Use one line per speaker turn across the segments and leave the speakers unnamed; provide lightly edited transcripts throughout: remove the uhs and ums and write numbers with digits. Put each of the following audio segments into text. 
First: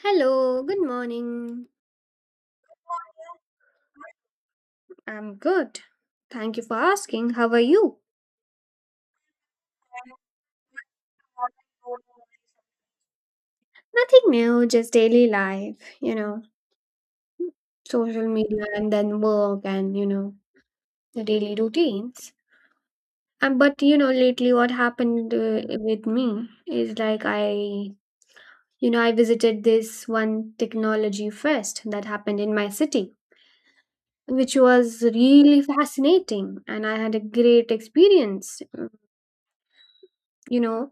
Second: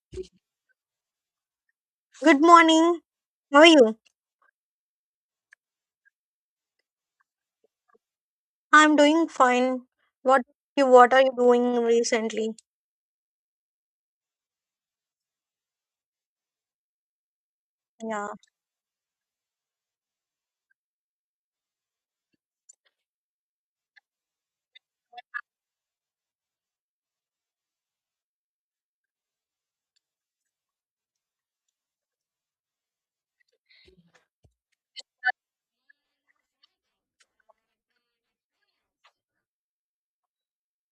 Hello, good morning.
Good morning. How are you?
I'm good. Thank you for asking. How are you?
I'm doing fine. What you what are you doing recently?
Nothing new, just daily life, social
Yeah.
media and then work and the daily routines. And but, you know, lately what happened with me is like I visited this one technology fest that happened in my city, which was really fascinating and I had a great experience you know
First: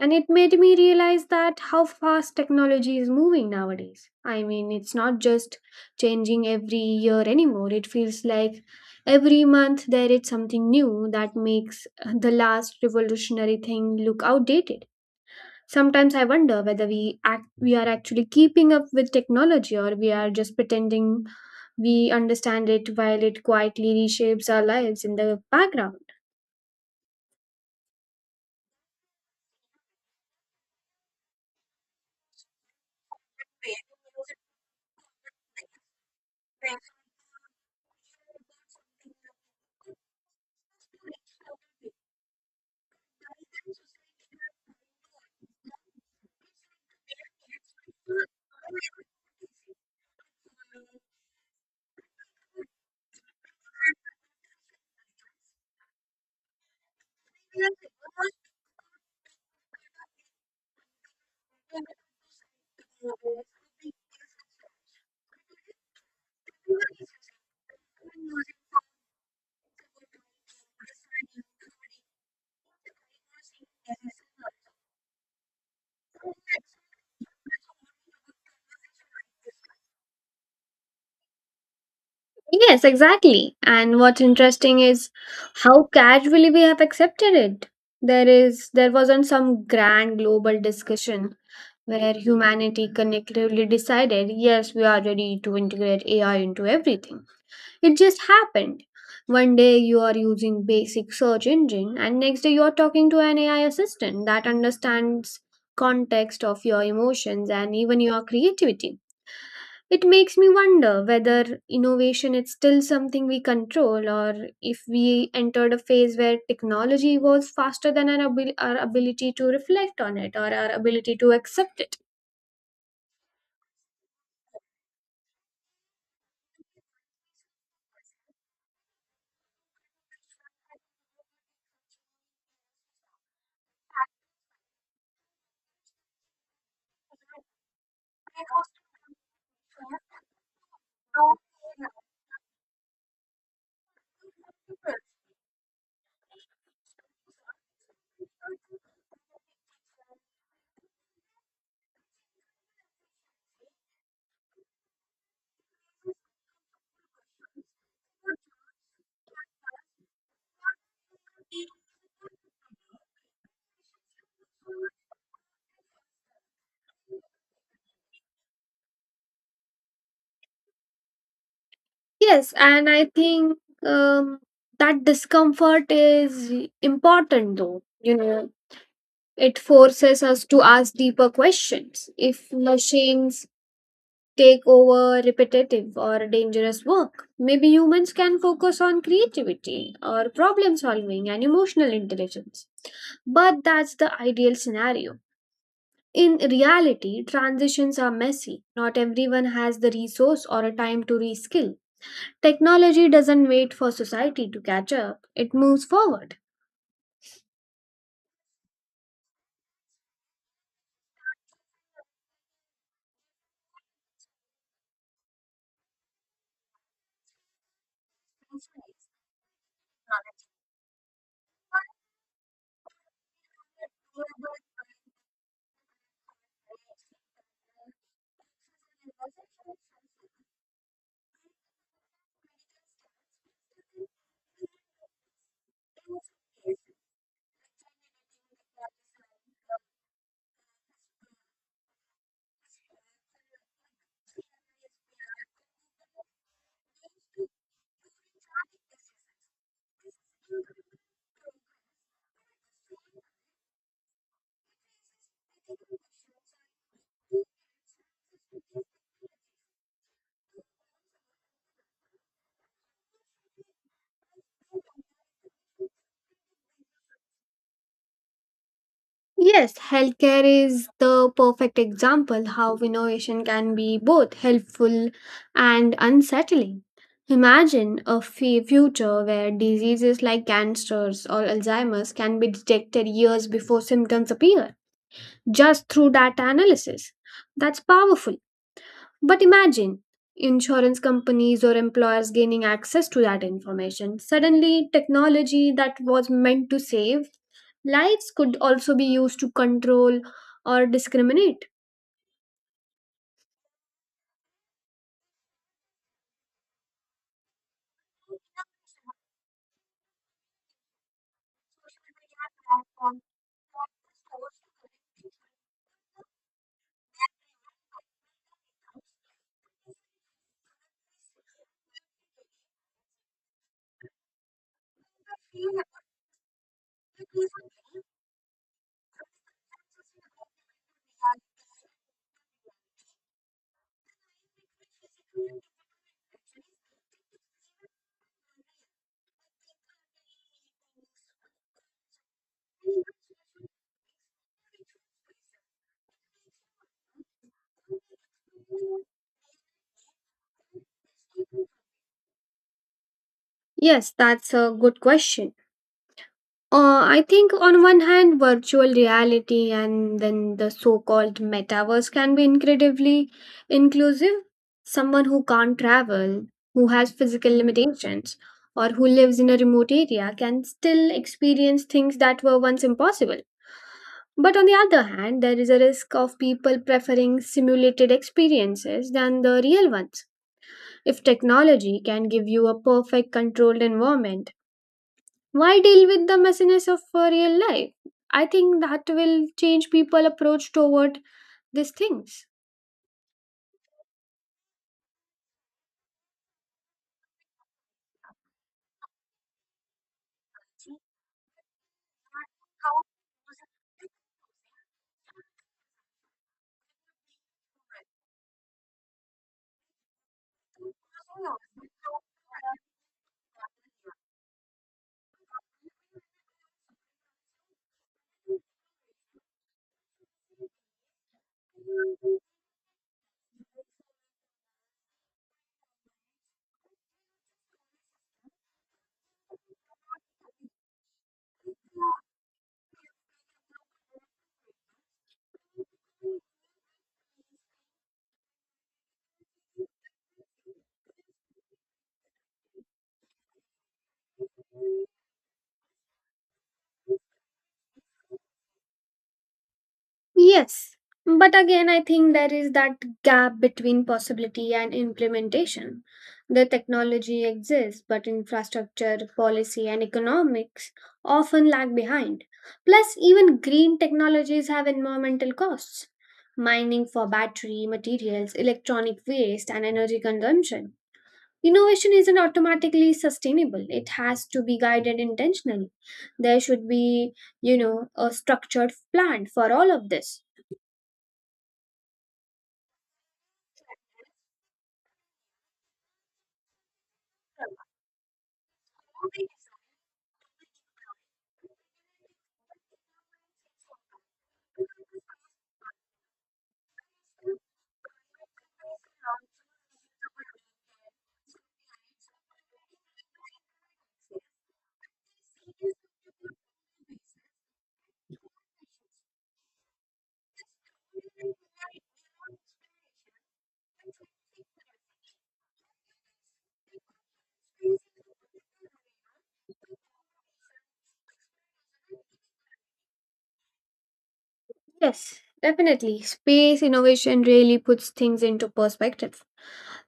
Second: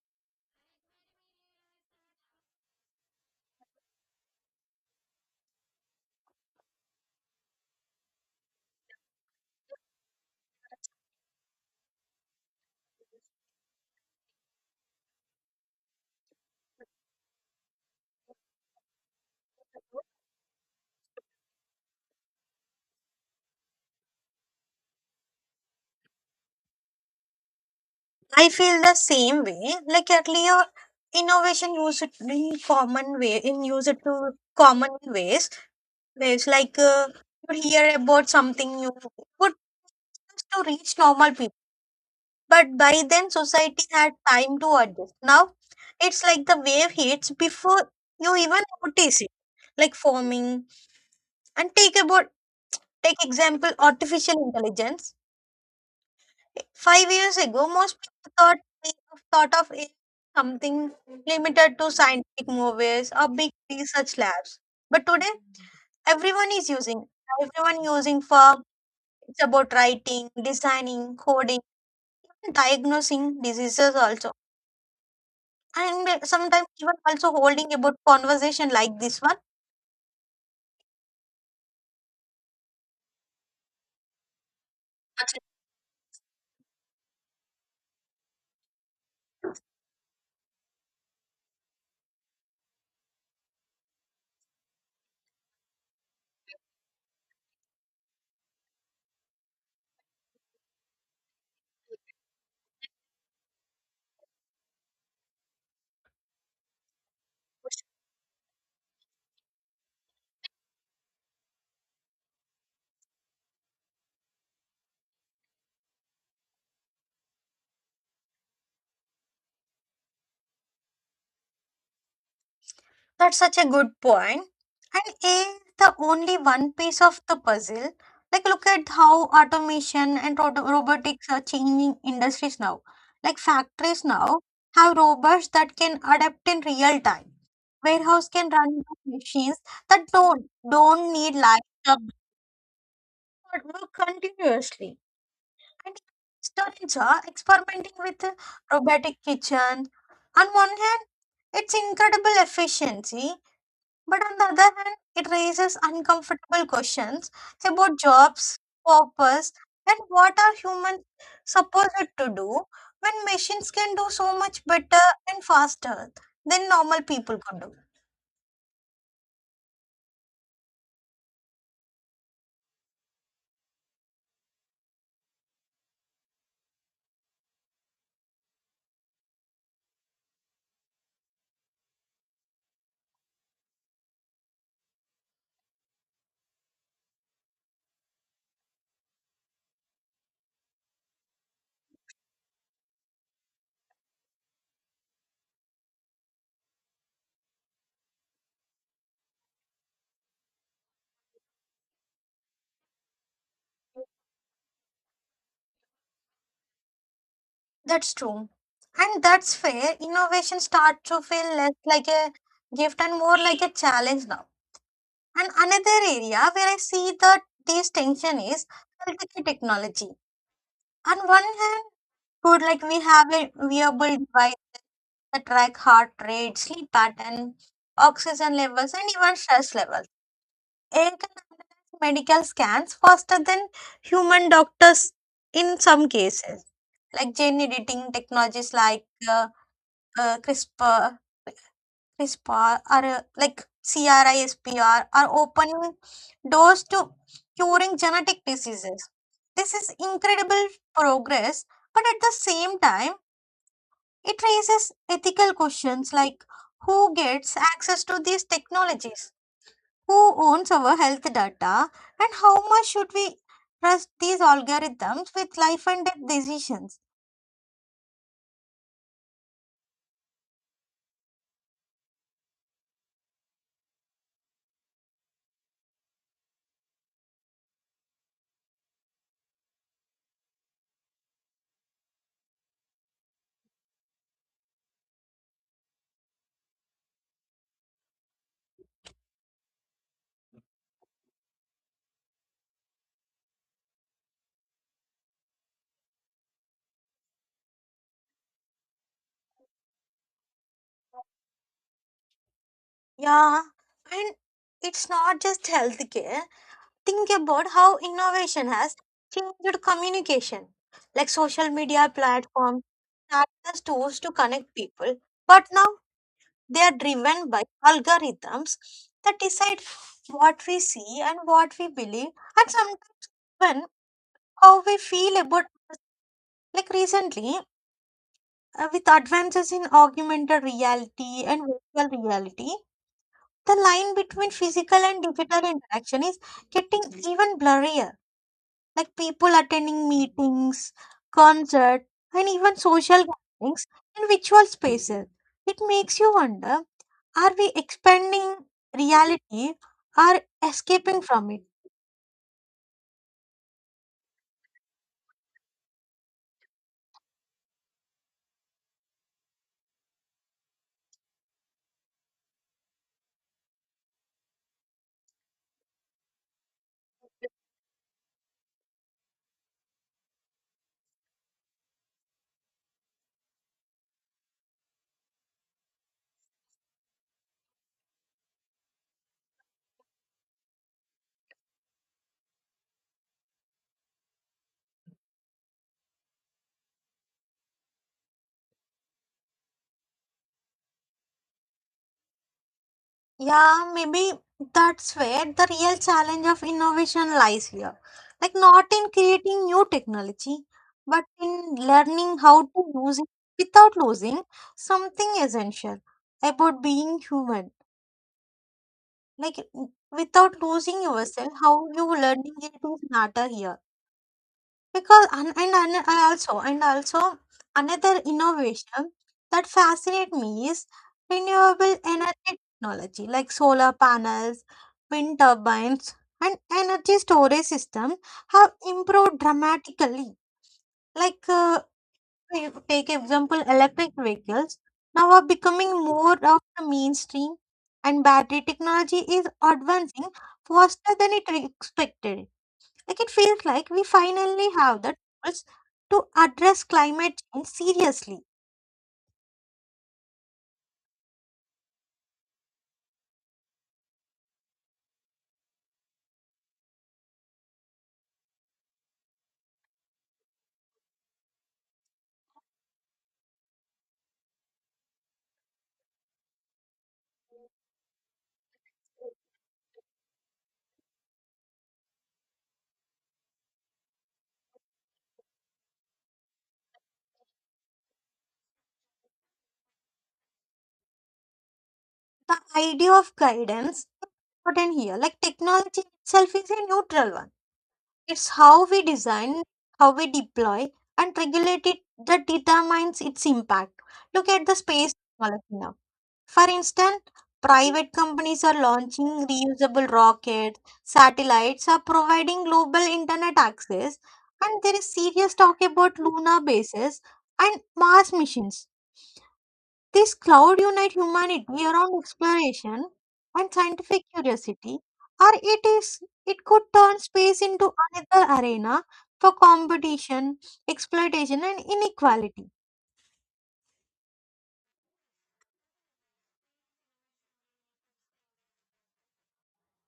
and it made me realize that how fast technology is moving nowadays. I mean, it's not just changing every year anymore. It feels like every month there is something new that makes the last revolutionary thing look outdated. Sometimes I wonder whether we are actually keeping up with technology, or we are just pretending we understand it while it quietly reshapes our lives in the background.
I feel the same way. Like earlier innovation used it in common way in used it to common ways. It's like you hear about something new would just to reach normal people. But by then society had time to adjust. Now it's like the wave hits before you even notice it. Like forming and take about Take example artificial intelligence. 5 years ago, most people thought of it something limited to scientific movies or big research labs. But today, everyone is using. Everyone using for it's about writing, designing, coding, diagnosing diseases also, and sometimes even also holding about conversation like this one.
Yes, exactly. And what's interesting is how casually we have accepted it. There wasn't some grand global discussion where humanity collectively decided, yes, we are ready to integrate AI into everything. It just happened. One day you are using basic search engine, and next day you are talking to an AI assistant that understands context of your emotions and even your creativity. It makes me wonder whether innovation is still something we control, or if we entered a phase where technology evolves faster than our ability to reflect on it or our ability to accept it.
That's such a good point. And a is the only one piece of the puzzle. Like, look at how automation and robotics are changing industries now. Like, factories now have robots that can adapt in real time. Warehouse can run by machines that don't need live job but work continuously. And startups are experimenting with robotic kitchen. On one hand, it's incredible efficiency. But on the other hand, it raises uncomfortable questions about jobs, purpose, and what are humans supposed to do when machines can do so much better and faster than normal people could do.
Yes, and I think um, that discomfort is important though. You know, it forces us to ask deeper questions. If machines take over repetitive or dangerous work, maybe humans can focus on creativity or problem solving and emotional intelligence. But that's the ideal scenario. In reality, transitions are messy. Not everyone has the resource or a time to reskill. Technology doesn't wait for society to catch up, it moves forward.
That's true. And that's where innovation starts to feel less like a gift and more like a challenge now. And another area where I see that this tension is healthcare technology. On one hand, good like we have a wearable device that track heart rate, sleep pattern, oxygen levels, and even stress levels. AI can analyze medical scans faster than human doctors in some cases, like gene editing technologies like uh, CRISPR, CRISPR, or CRISPR are opening doors to curing genetic diseases. This is incredible progress, but at the same time, it raises ethical questions like who gets access to these technologies, who owns our health data, and how much should we trust these algorithms with life and death decisions.
Yes, healthcare is the perfect example how innovation can be both helpful and unsettling. Imagine a future where diseases like cancers or Alzheimer's can be detected years before symptoms appear, just through data analysis. That's powerful. But imagine insurance companies or employers gaining access to that information. Suddenly, technology that was meant to save lights could also be used to control or discriminate.
Yeah, and it's not just healthcare. Think about how innovation has changed communication, like social media platforms, act as tools to connect people. But now they are driven by algorithms that decide what we see and what we believe, and sometimes even how we feel about. Like recently, with advances in augmented reality and virtual reality, the line between physical and digital interaction is getting even blurrier. Like people attending meetings, concerts, and even social gatherings in virtual spaces. It makes you wonder, are we expanding reality or escaping from it?
Yes, that's a good question. I think on one hand, virtual reality and then the so called metaverse can be incredibly inclusive. Someone who can't travel, who has physical limitations, or who lives in a remote area can still experience things that were once impossible. But on the other hand, there is a risk of people preferring simulated experiences than the real ones. If technology can give you a perfect controlled environment, why deal with the messiness of real life? I think that will change people approach toward these things.
Yeah, maybe that's where the real challenge of innovation lies here. Like, not in creating new technology, but in learning how to use it without losing something essential about being human. Like without losing yourself how you learning it is matter here because and I also and also another innovation that fascinate me is renewable energy technology like solar panels, wind turbines, and energy storage system have improved dramatically. Like if take example electric vehicles now are becoming more of the mainstream and battery technology is advancing faster than it expected. Like it feels like we finally have the tools to address climate change seriously.
Yes, but again, I think there is that gap between possibility and implementation. The technology exists, but infrastructure, policy, and economics often lag behind. Plus, even green technologies have environmental costs: mining for battery materials, electronic waste, and energy consumption. Innovation isn't automatically sustainable, it has to be guided intentionally. There should be, you know, a structured plan for all of this.
The idea of guidance is important here. Like technology itself is a neutral one. It's how we design, how we deploy, and regulate it that determines its impact. Look at the space technology now. For instance, private companies are launching reusable rockets, satellites are providing global internet access, and there is serious talk about lunar bases and Mars missions. This cloud unite humanity around exploration and scientific curiosity, or it is it could turn space into another arena for competition, exploitation, and inequality.
Yes, definitely. Space innovation really puts things into perspective.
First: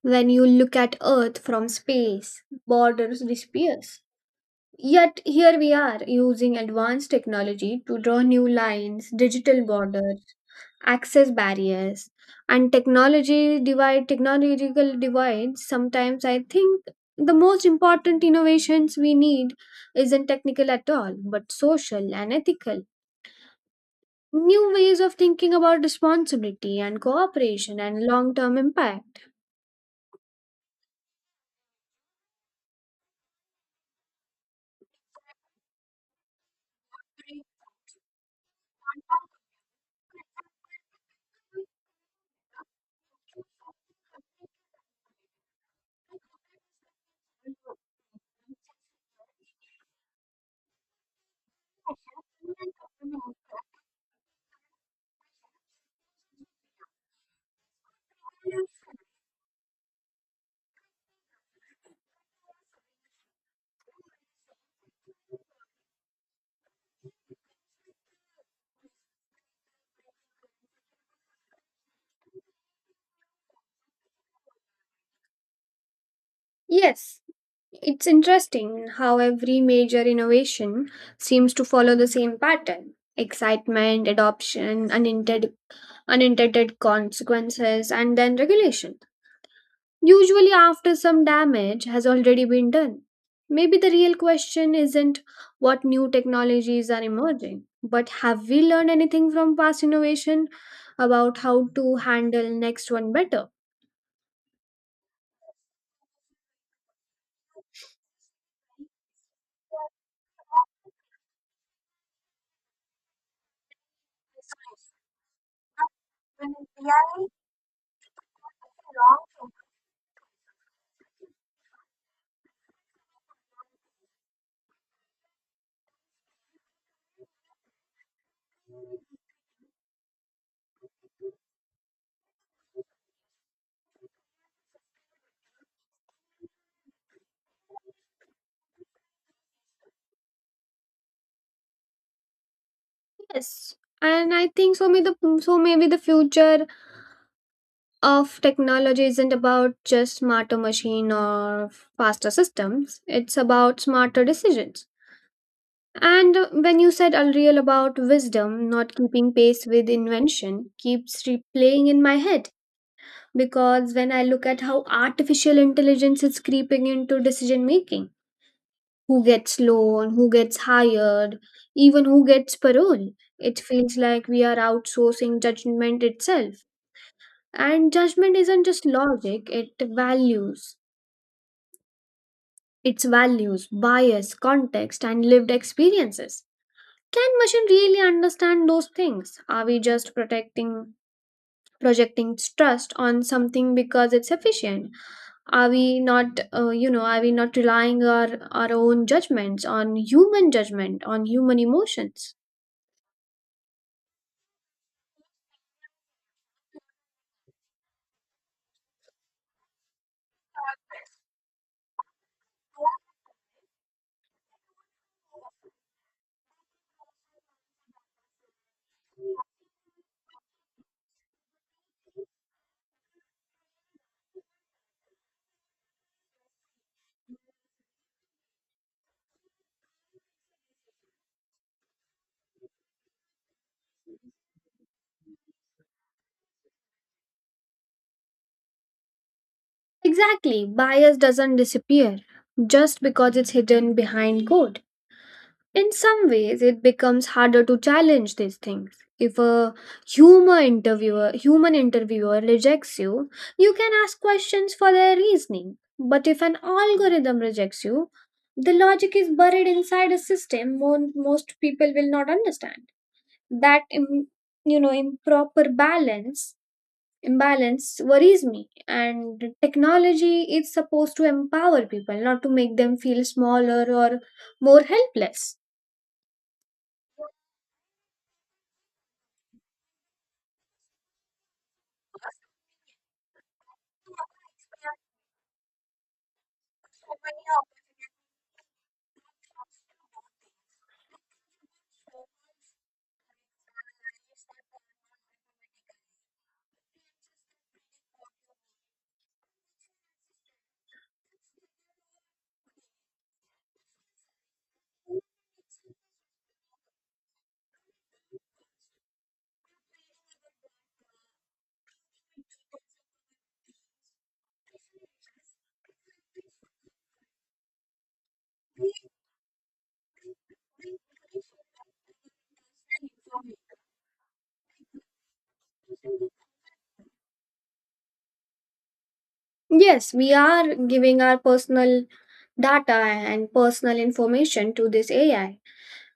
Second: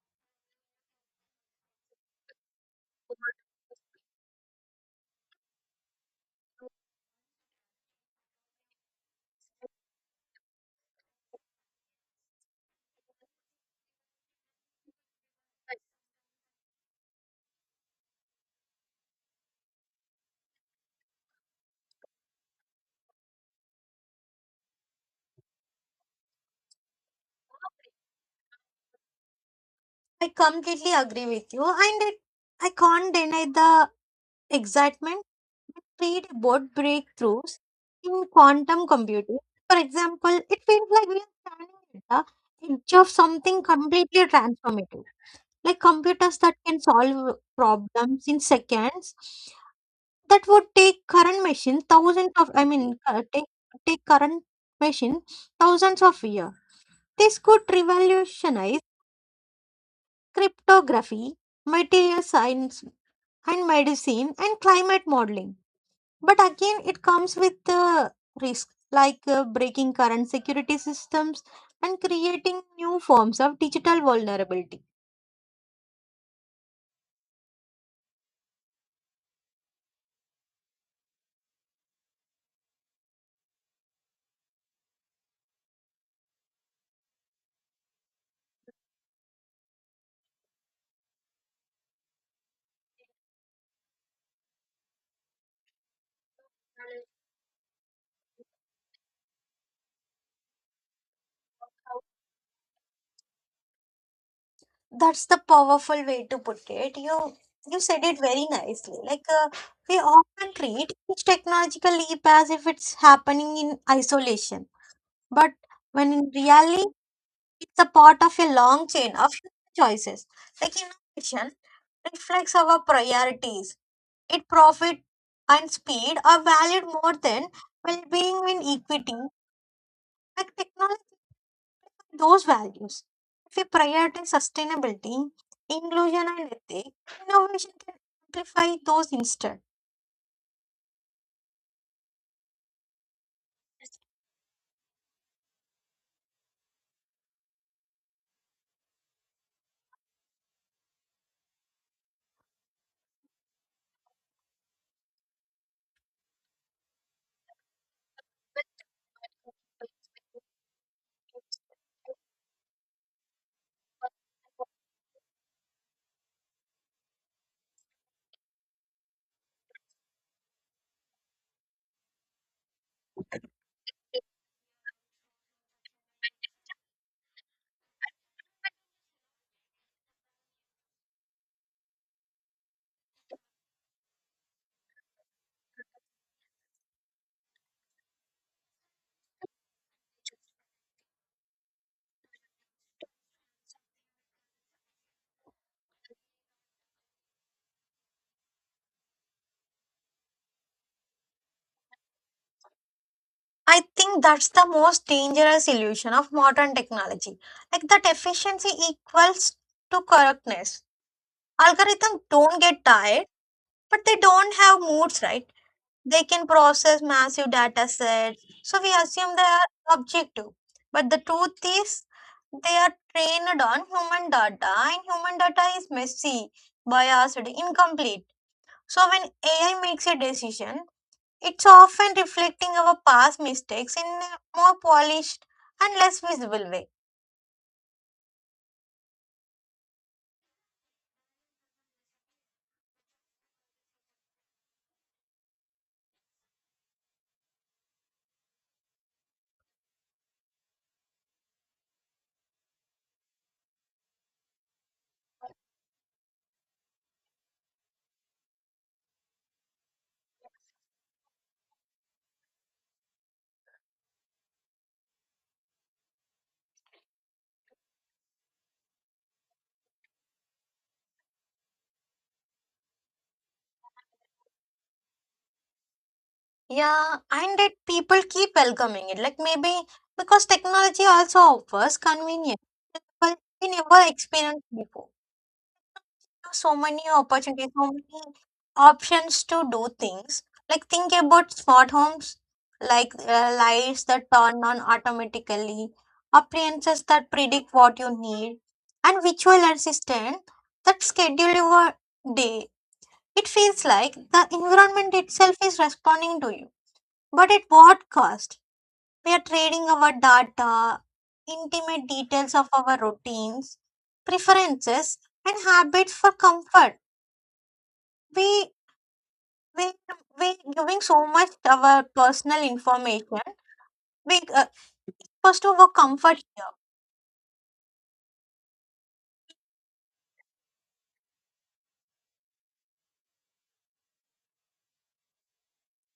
When you look at Earth from space, borders disappears. Yet here we are using advanced technology to draw new lines, digital borders, access barriers, and technology divide technological divides. Sometimes I think the most important innovations we need isn't technical at all, but social and ethical. New ways of thinking about responsibility and cooperation and long term impact.
I completely agree with you, and it, I can't deny the excitement create about breakthroughs in quantum computing. For example, it feels like we are standing at the edge of something completely transformative, like computers that can solve problems in seconds that would take current machines thousands of, take current machine thousands of years. This could revolutionize cryptography, material science, and medicine and climate modeling. But again, it comes with the risk, like breaking current security systems and creating new forms of digital vulnerability.
Yes, it's interesting how every major innovation seems to follow the same pattern: excitement, adoption, unintended consequences, and then regulation. Usually, after some damage has already been done. Maybe the real question isn't what new technologies are emerging, but have we learned anything from past innovation about how to handle next one better?
That's the powerful way to put it. You said it very nicely. Like we often treat each technological leap as if it's happening in isolation, but when in reality it's a part of a long chain of choices. Like innovation reflects our priorities. It profit and speed are valued more than well-being and equity, like technology and those values. If we prioritize sustainability, inclusion and ethics, innovation can amplify those instead.
Yes. And I think so. Maybe the future of technology isn't about just smarter machine or faster systems. It's about smarter decisions. And when you said unreal about wisdom not keeping pace with invention, keeps replaying in my head, because when I look at how artificial intelligence is creeping into decision making, who gets loan, who gets hired, even who gets parole, it feels like we are outsourcing judgment itself. And judgment isn't just logic, it values. It's values, bias, context, and lived experiences. Can machine really understand those things? Are we just protecting projecting trust on something because it's efficient? Are we not are we not relying our own judgments on human judgment, on human emotions?
I think that's the most dangerous illusion of modern technology. Like that efficiency equals to correctness. Algorithms don't get tired, but they don't have moods, right? They can process massive data sets, so we assume they are objective. But the truth is, they are trained on human data, and human data is messy, biased, incomplete. So when AI makes a decision, it's often reflecting our past mistakes in a more polished and less visible way.
Exactly. Bias doesn't disappear just because it's hidden behind code. In some ways, it becomes harder to challenge these things. If a human interviewer rejects you, you can ask questions for their reasoning. But if an algorithm rejects you, the logic is buried inside a system most people will not understand. That improper balance imbalance worries me, and technology is supposed to empower people, not to make them feel smaller or more helpless.
Yeah, and that people keep welcoming it. Like maybe because technology also offers convenience that we never experienced before. So many opportunities, so many options to do things. Like think about smart homes, like lights that turn on automatically, appliances that predict what you need, and virtual assistant that schedule your day. It feels like the environment itself is responding to you. But at what cost? We are trading our data, intimate details of our routines, preferences, and habits for comfort we we we giving so much our personal information we first of all comfort here.
Yes, we are giving our personal data and personal information to this AI.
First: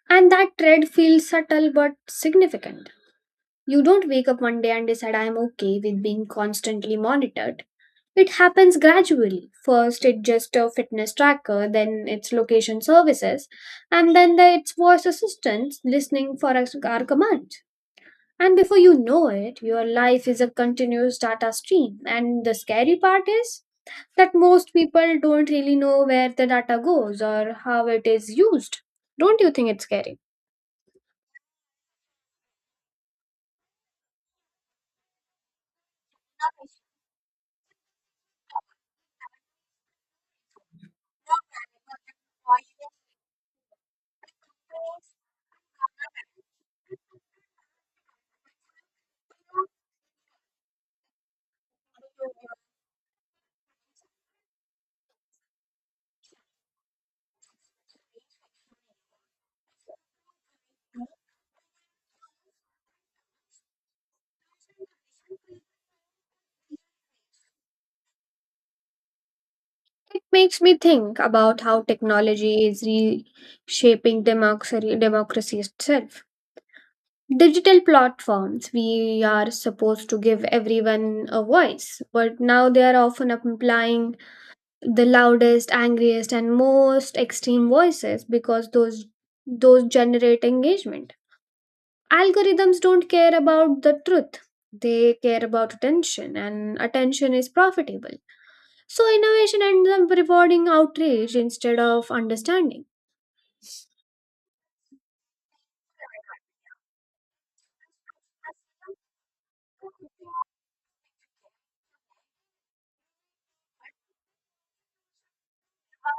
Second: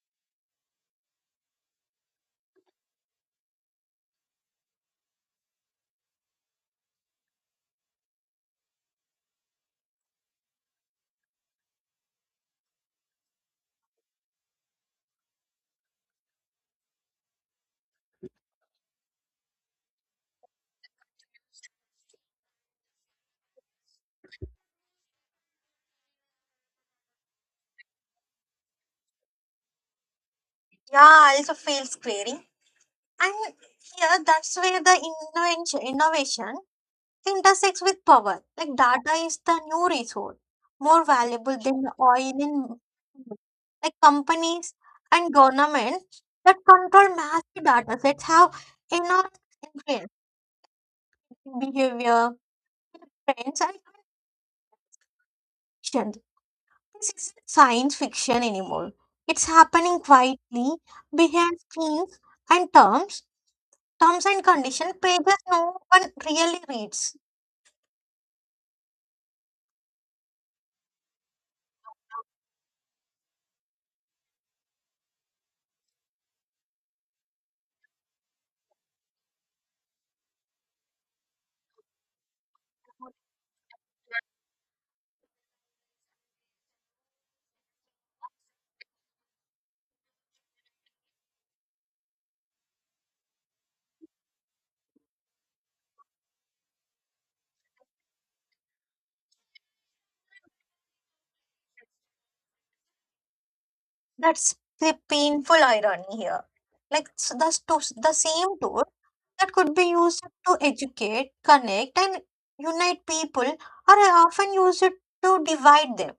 And that thread feels subtle but significant. You don't wake up one day and decide I'm okay with being constantly monitored. It happens gradually. First, it's just a fitness tracker, then it's location services, and it's voice assistants listening for our commands. And before you know it, your life is a continuous data stream. And the scary part is that most people don't really know where the data goes or how it is used. Don't you think it's scary?
Yeah, I also feels craving. And yeah, that's where the innovation intersects with power. Like data is the new resource, more valuable than oil in like companies and governments that control massive data sets have enormous influence in behavior, trends, and actions. This isn't science fiction anymore. It's happening quietly behind screens and terms and condition pages no one really reads.
It makes me think about how technology is reshaping democracy itself. Digital platforms, we are supposed to give everyone a voice, but now they are often applying the loudest angriest and most extreme voices because those generate engagement. Algorithms don't care about the truth, they care about attention, and attention is profitable. So innovation ends up rewarding outrage instead of understanding.
That's the painful irony here. Like the same tool that could be used to educate, connect, and unite people are often used to divide them.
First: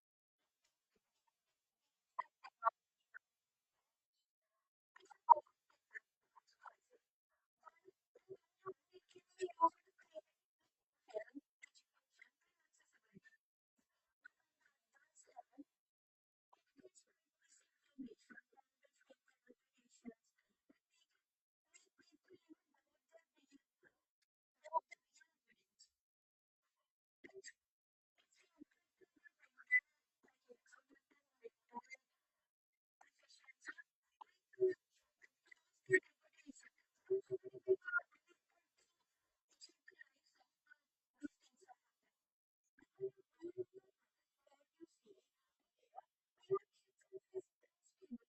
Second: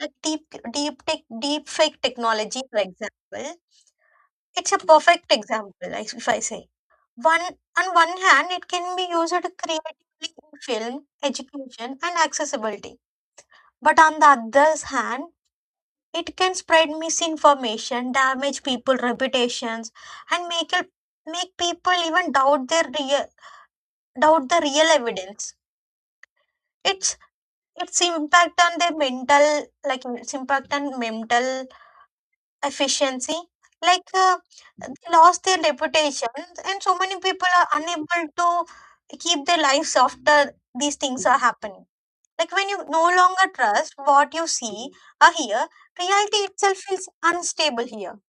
Like deep tech, deep fake technology, for example. It's a perfect example, if I say. One on one hand, it can be used creatively in film, education, and accessibility. But on the other hand, it can spread misinformation, damage people' reputations, and make people even doubt their real doubt the real evidence. It's its impact on their mental, like its impact on mental efficiency. Like they lost their reputation and so many people are unable to keep their lives after these things are happening. Like when you no longer trust what you see or hear, reality itself feels unstable here.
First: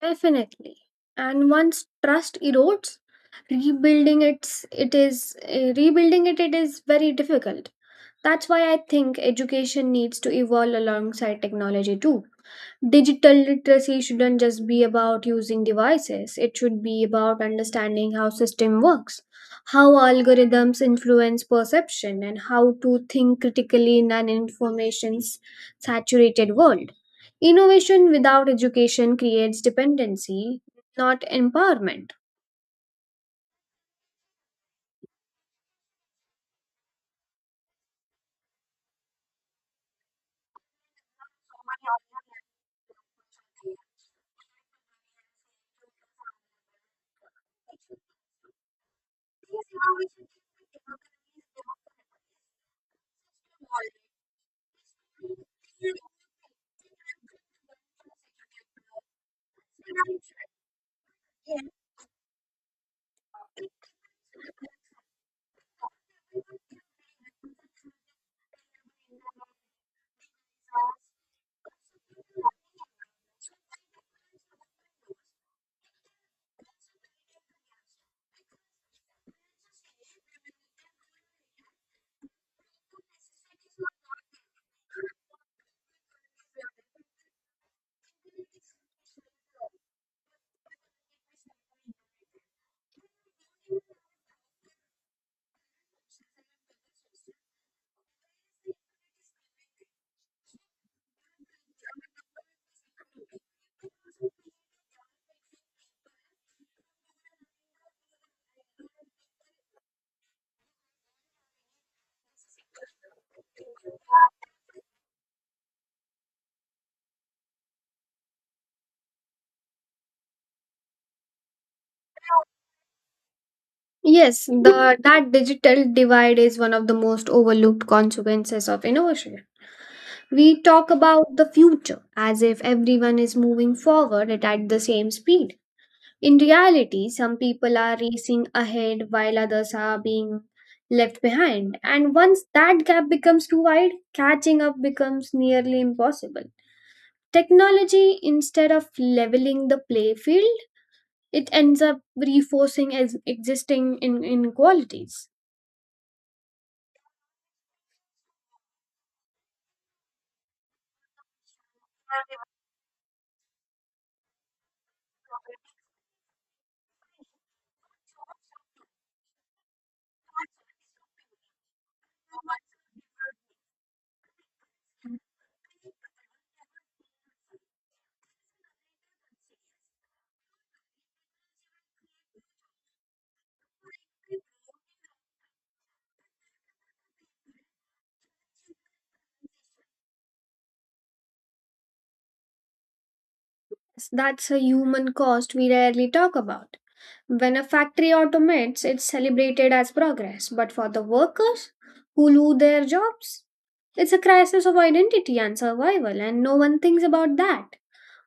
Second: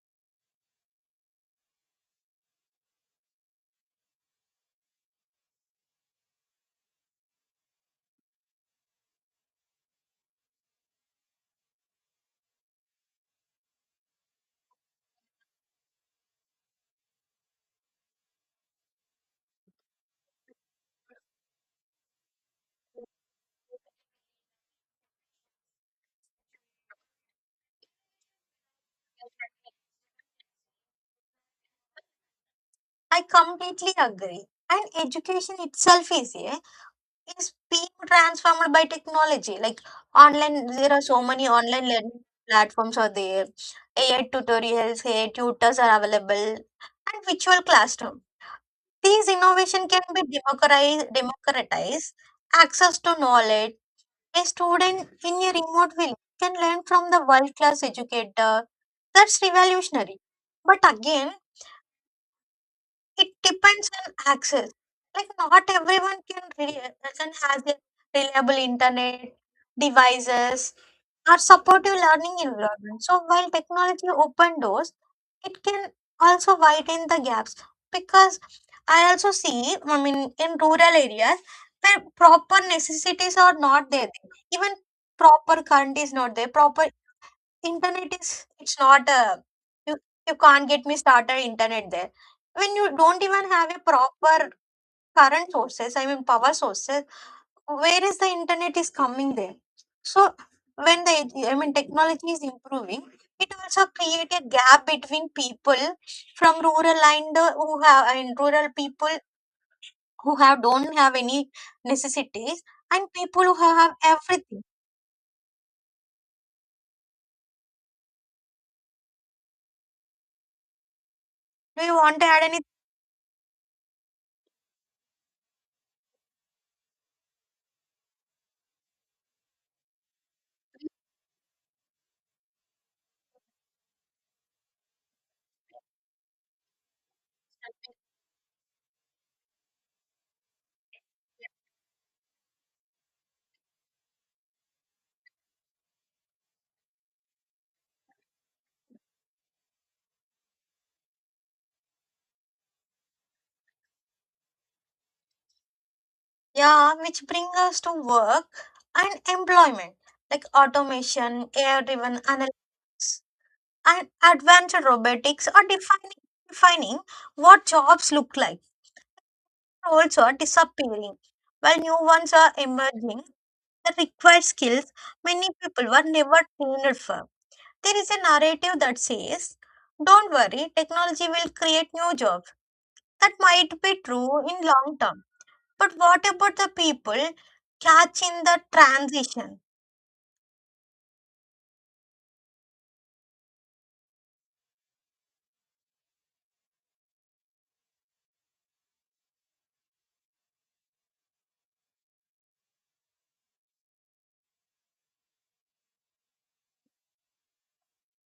Definitely. And once trust erodes, rebuilding it it is very difficult. That's why I think education needs to evolve alongside technology too. Digital literacy shouldn't just be about using devices, it should be about understanding how system works, how algorithms influence perception and how to think critically in an information's saturated world. Innovation without education creates dependency, not empowerment.
I completely agree. And education itself is a Is being transformed by technology. Like online, there are so many online learning platforms are there. AI tutorials, AI tutors are available, and virtual classroom. These innovation can be democratize access to knowledge. A student in a remote village can learn from the world class educator. That's revolutionary. But again, it depends on access. Like not everyone can doesn't has a reliable internet, devices, or supportive learning environment. So while technology open doors, it can also widen the gaps because I also see, I mean, in rural areas where proper necessities are not there, even proper current is not there, proper Internet is it's not a you you can't get me started internet there. When you don't even have a proper current sources, I mean power sources, where is the internet is coming there? So when the I mean technology is improving, it also create a gap between people from rural and who have and rural people who have don't have any necessities and people who have everything. Do you want to add any?
Yes, the that digital divide is one of the most overlooked consequences of innovation. We talk about the future as if everyone is moving forward at the same speed. In reality, some people are racing ahead while others are being left behind. And once that gap becomes too wide, catching up becomes nearly impossible. Technology, instead of leveling the play field, it ends up reinforcing as existing inequalities.
Yeah, which bring us to work and employment, like automation, AI-driven analytics, and advanced robotics are defining what jobs look like. Also, are disappearing, while new ones are emerging that require skills many people were never trained for. There is a narrative that says, "Don't worry, technology will create new jobs." That might be true in long term, but what about the people catching the transition?
Yes, that's a human cost we rarely talk about. When a factory automates, it's celebrated as progress, but for the workers who lose their jobs, it's a crisis of identity and survival, and no one thinks about that.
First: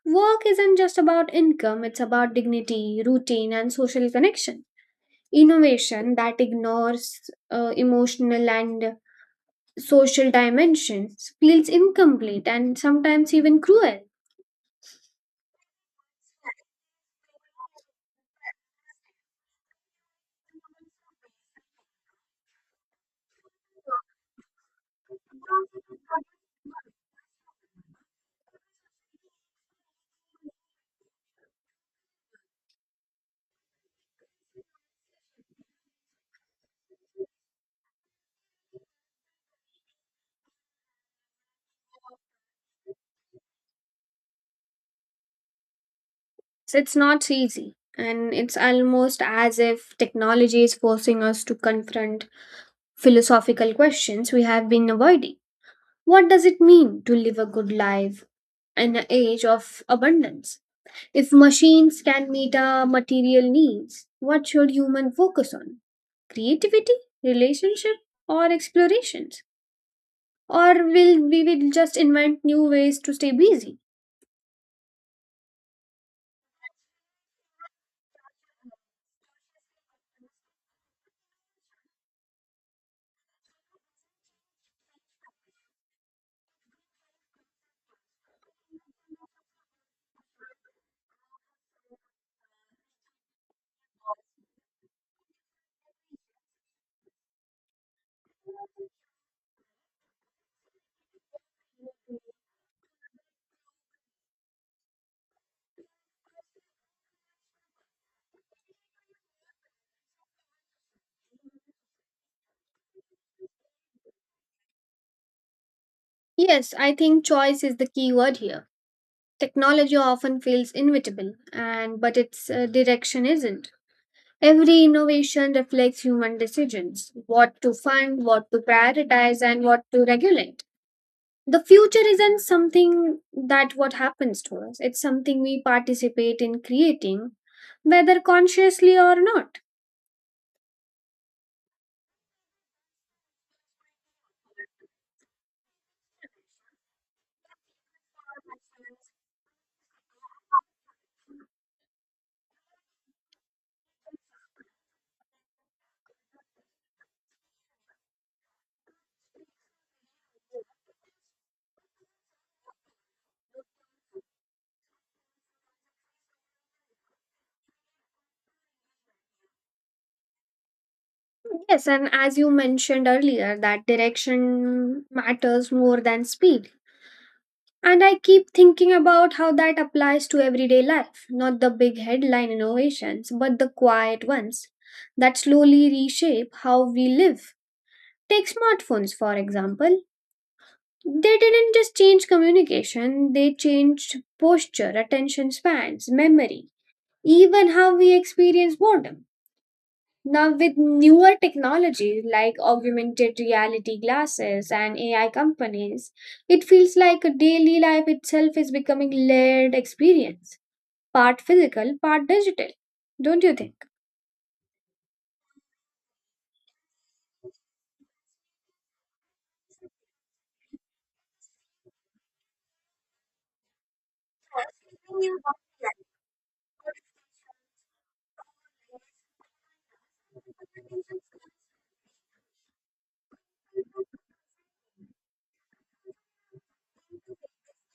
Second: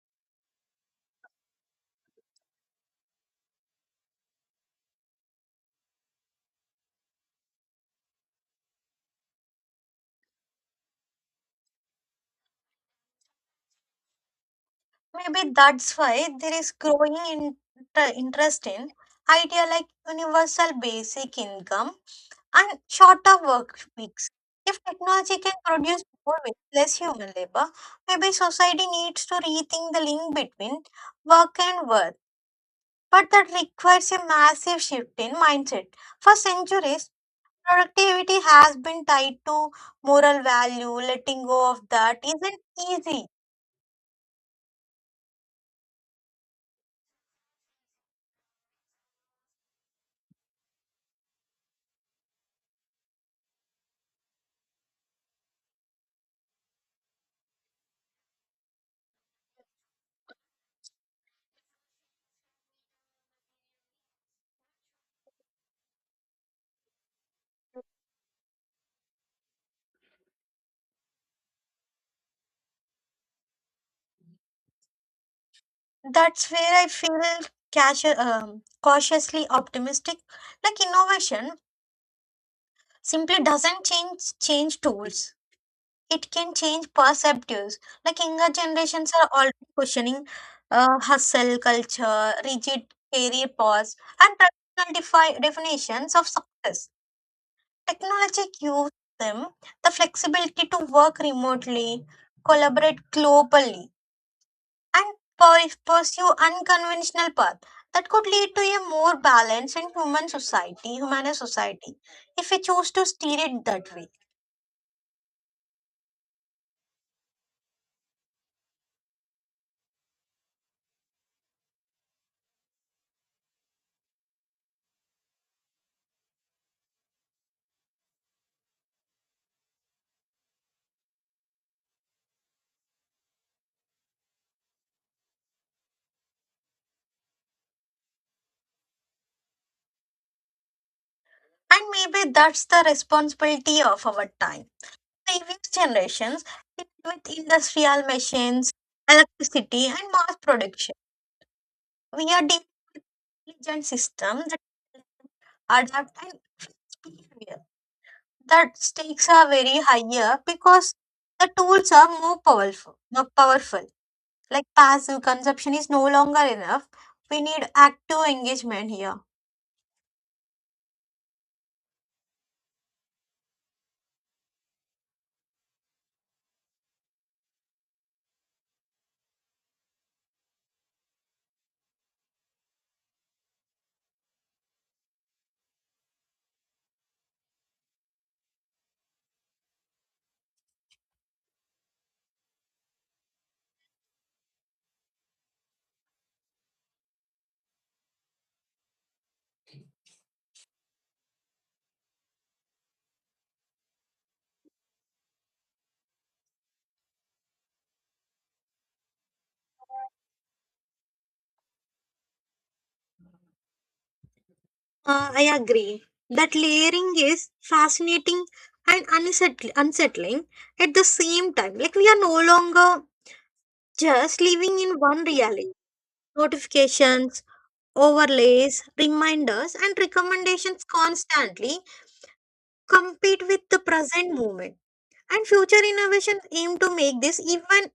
Work isn't just about income, it's about dignity, routine, and social connection. Innovation that ignores emotional and social dimensions feels incomplete and sometimes even cruel.
Maybe that's why there is growing interest in idea like universal basic income and shorter work weeks. If technology can produce more with less human labor, maybe society needs to rethink the link between work and worth. But that requires a massive shift in mindset. For centuries, productivity has been tied to moral value. Letting go of that isn't easy.
So it's not easy. And it's almost as if technology is forcing us to confront philosophical questions we have been avoiding. What does it mean to live a good life in an age of abundance? If machines can meet our material needs, what should human focus on? Creativity, relationship, or explorations? Or will we will just invent new ways to stay busy?
That's where I feel cautiously optimistic. Like innovation simply doesn't change tools. It can change perceptives. Like younger generations are already questioning hustle culture, rigid career paths, and traditional definitions of success. Technology gives them the flexibility to work remotely, collaborate globally and pursue unconventional path that could lead to a more balanced and humane society if we choose to steer it that way.
Yes, I think choice is the key word here. Technology often feels inevitable, and but its direction isn't. Every innovation reflects human decisions: what to fund, what to prioritize, and what to regulate. The future isn't something that what happens to us. It's something we participate in creating, whether consciously or not.
And maybe that's the responsibility of our time. Previous generations lived with industrial machines, electricity and mass production. We are diligent systems that adapt and fix behavior. That stakes are very higher because the tools are more powerful more powerful. Like passive consumption is no longer enough. We need active engagement here.
Yes, and as you mentioned earlier, that direction matters more than speed. And I keep thinking about how that applies to everyday life, not the big headline innovations, but the quiet ones that slowly reshape how we live. Take smartphones, for example. They didn't just change communication, they changed posture, attention spans, memory, even how we experience boredom. Now, with newer technology like augmented reality glasses and AI companies, it feels like a daily life itself is becoming layered experience, part physical, part digital. Don't you think?
I agree. That layering is fascinating and unsettling at the same time. Like, we are no longer just living in one reality. Notifications, overlays, reminders, and recommendations constantly compete with the present moment. And future innovations aim to make this even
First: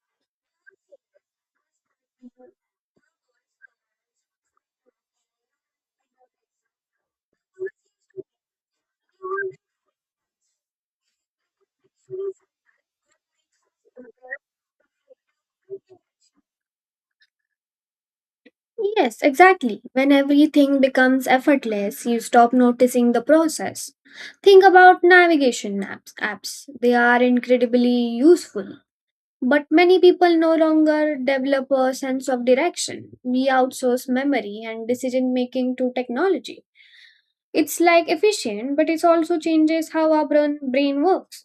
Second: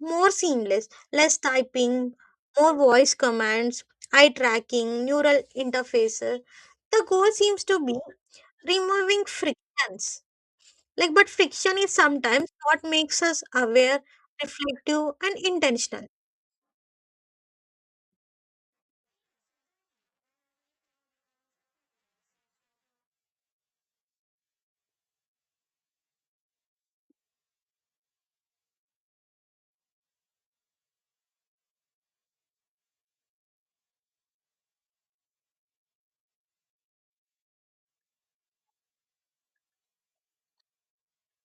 more seamless, less typing, more voice commands, eye tracking, neural interfaces. The goal seems to be removing frictions. Like, but friction is sometimes what makes us aware, reflective, and intentional.
Yes, exactly. When everything becomes effortless, you stop noticing the process. Think about navigation maps apps. They are incredibly useful, but many people no longer develop a sense of direction. We outsource memory and decision making to technology. It's like efficient, but it also changes how our brain works.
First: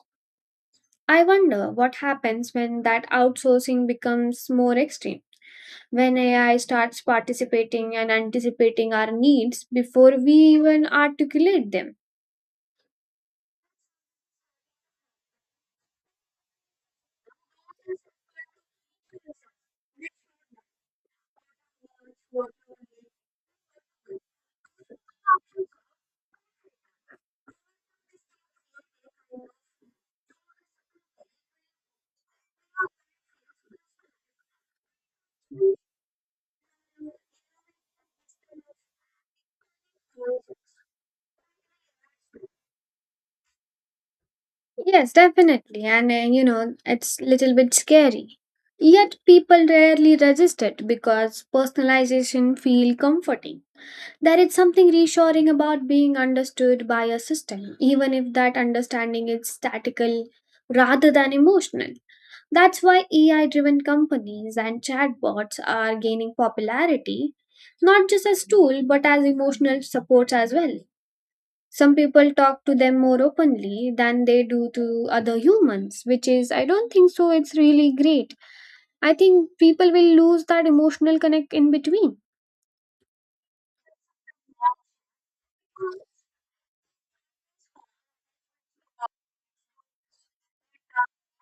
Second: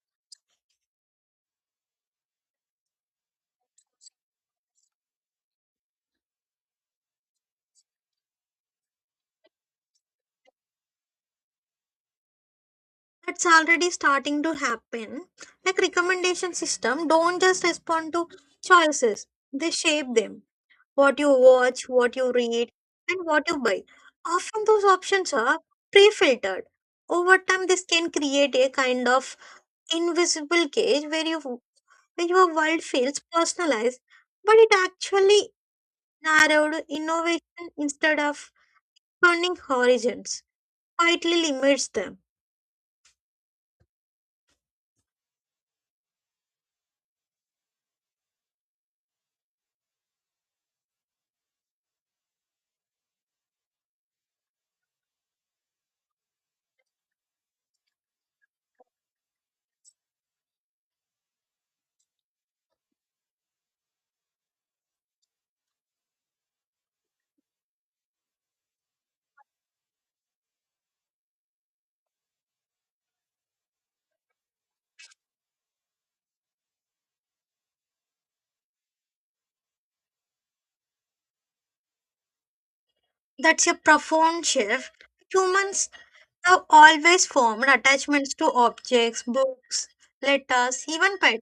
I wonder what happens when that outsourcing becomes more extreme, when AI starts participating and anticipating our needs before we even articulate them.
That's already starting to happen. Like recommendation system don't just respond to choices; they shape them. What you watch, what you read, and what you buy. Often those options are pre filtered. Over time, this can create a kind of invisible cage where your world feels personalized, but it actually narrowed innovation instead of turning horizons, quietly limits them.
Yes, definitely. And you know, it's little bit scary. Yet people rarely resist it because personalization feel comforting. There is something reassuring about being understood by a system, even if that understanding is statical rather than emotional. That's why AI driven companies and chatbots are gaining popularity, not just as tool but as emotional support as well. Some people talk to them more openly than they do to other humans, which is, I don't think so, it's really great. I think people will lose that emotional connect in between.
That's a profound shift. Humans have always formed attachments to objects, books, letters, even pets.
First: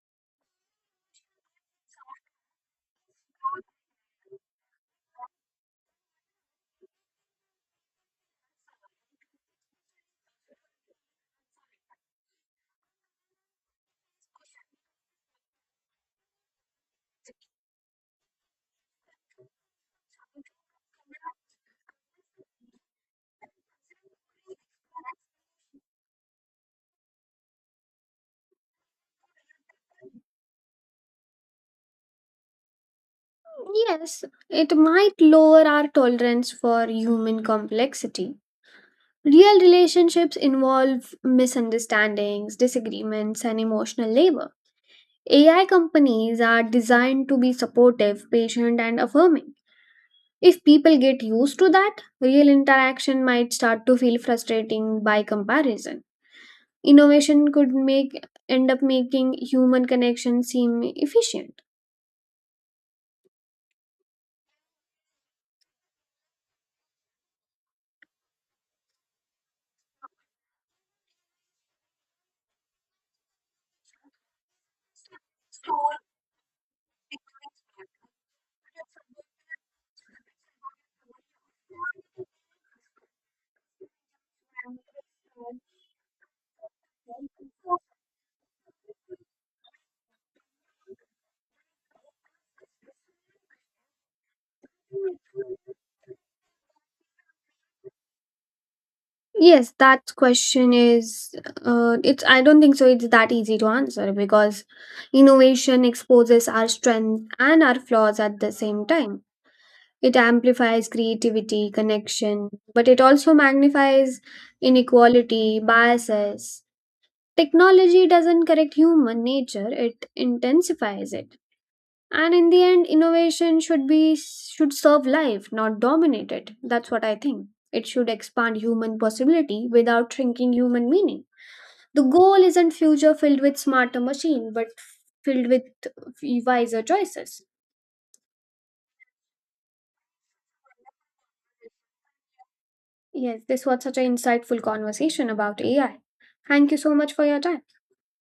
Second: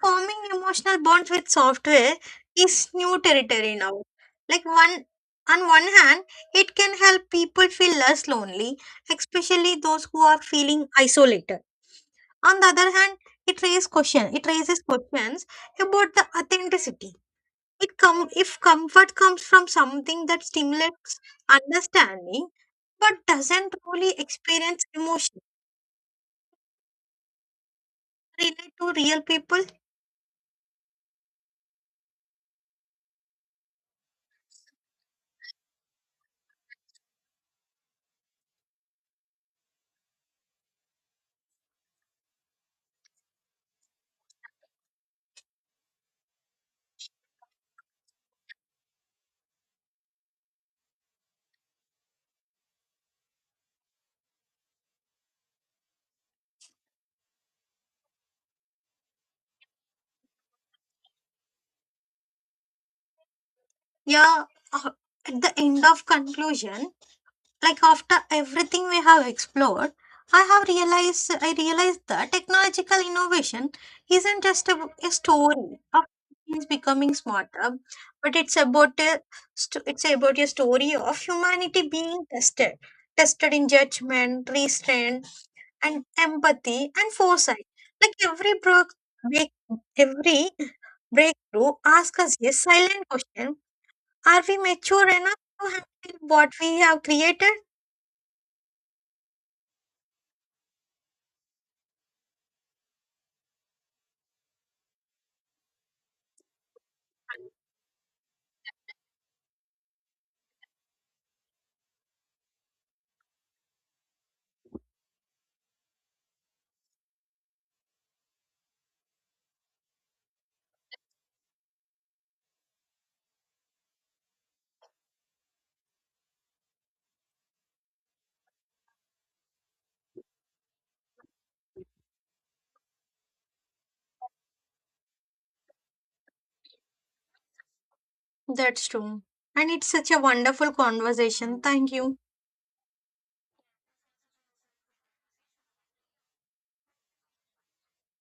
Forming emotional bonds with software is new territory now. Like one on one hand, it can help people feel less lonely, especially those who are feeling isolated. On the other hand, It raises questions about the authenticity. It come if comfort comes from something that stimulates understanding but doesn't really experience emotion. Relate to real people.
Yes, it might lower our tolerance for human complexity. Real relationships involve misunderstandings, disagreements, and emotional labor. AI companies are designed to be supportive, patient, and affirming. If people get used to that, real interaction might start to feel frustrating by comparison. Innovation could make end up making human connection seem efficient.
Yeah. uh, At the end of conclusion, like after everything we have explored, I realized that technological innovation isn't just a story of things becoming smarter, but it's about it's about a story of humanity being tested in judgment, restraint, and empathy and foresight. Like break, every breakthrough asks us a silent question: are we mature enough to handle what we have created?
Yes, that question is it's I don't think so it's that easy to answer, because innovation exposes our strengths and our flaws at the same time. It amplifies creativity, connection, but it also magnifies inequality, biases. Technology doesn't correct human nature, it intensifies it. And in the end, innovation should serve life, not dominate it. That's what I think. It should expand human possibility without shrinking human meaning. The goal isn't future filled with smarter machine, but filled with wiser choices.
That's true. And it's such a wonderful conversation. Thank you.
Yes, this was such an insightful conversation about AI. Thank you so much for your time.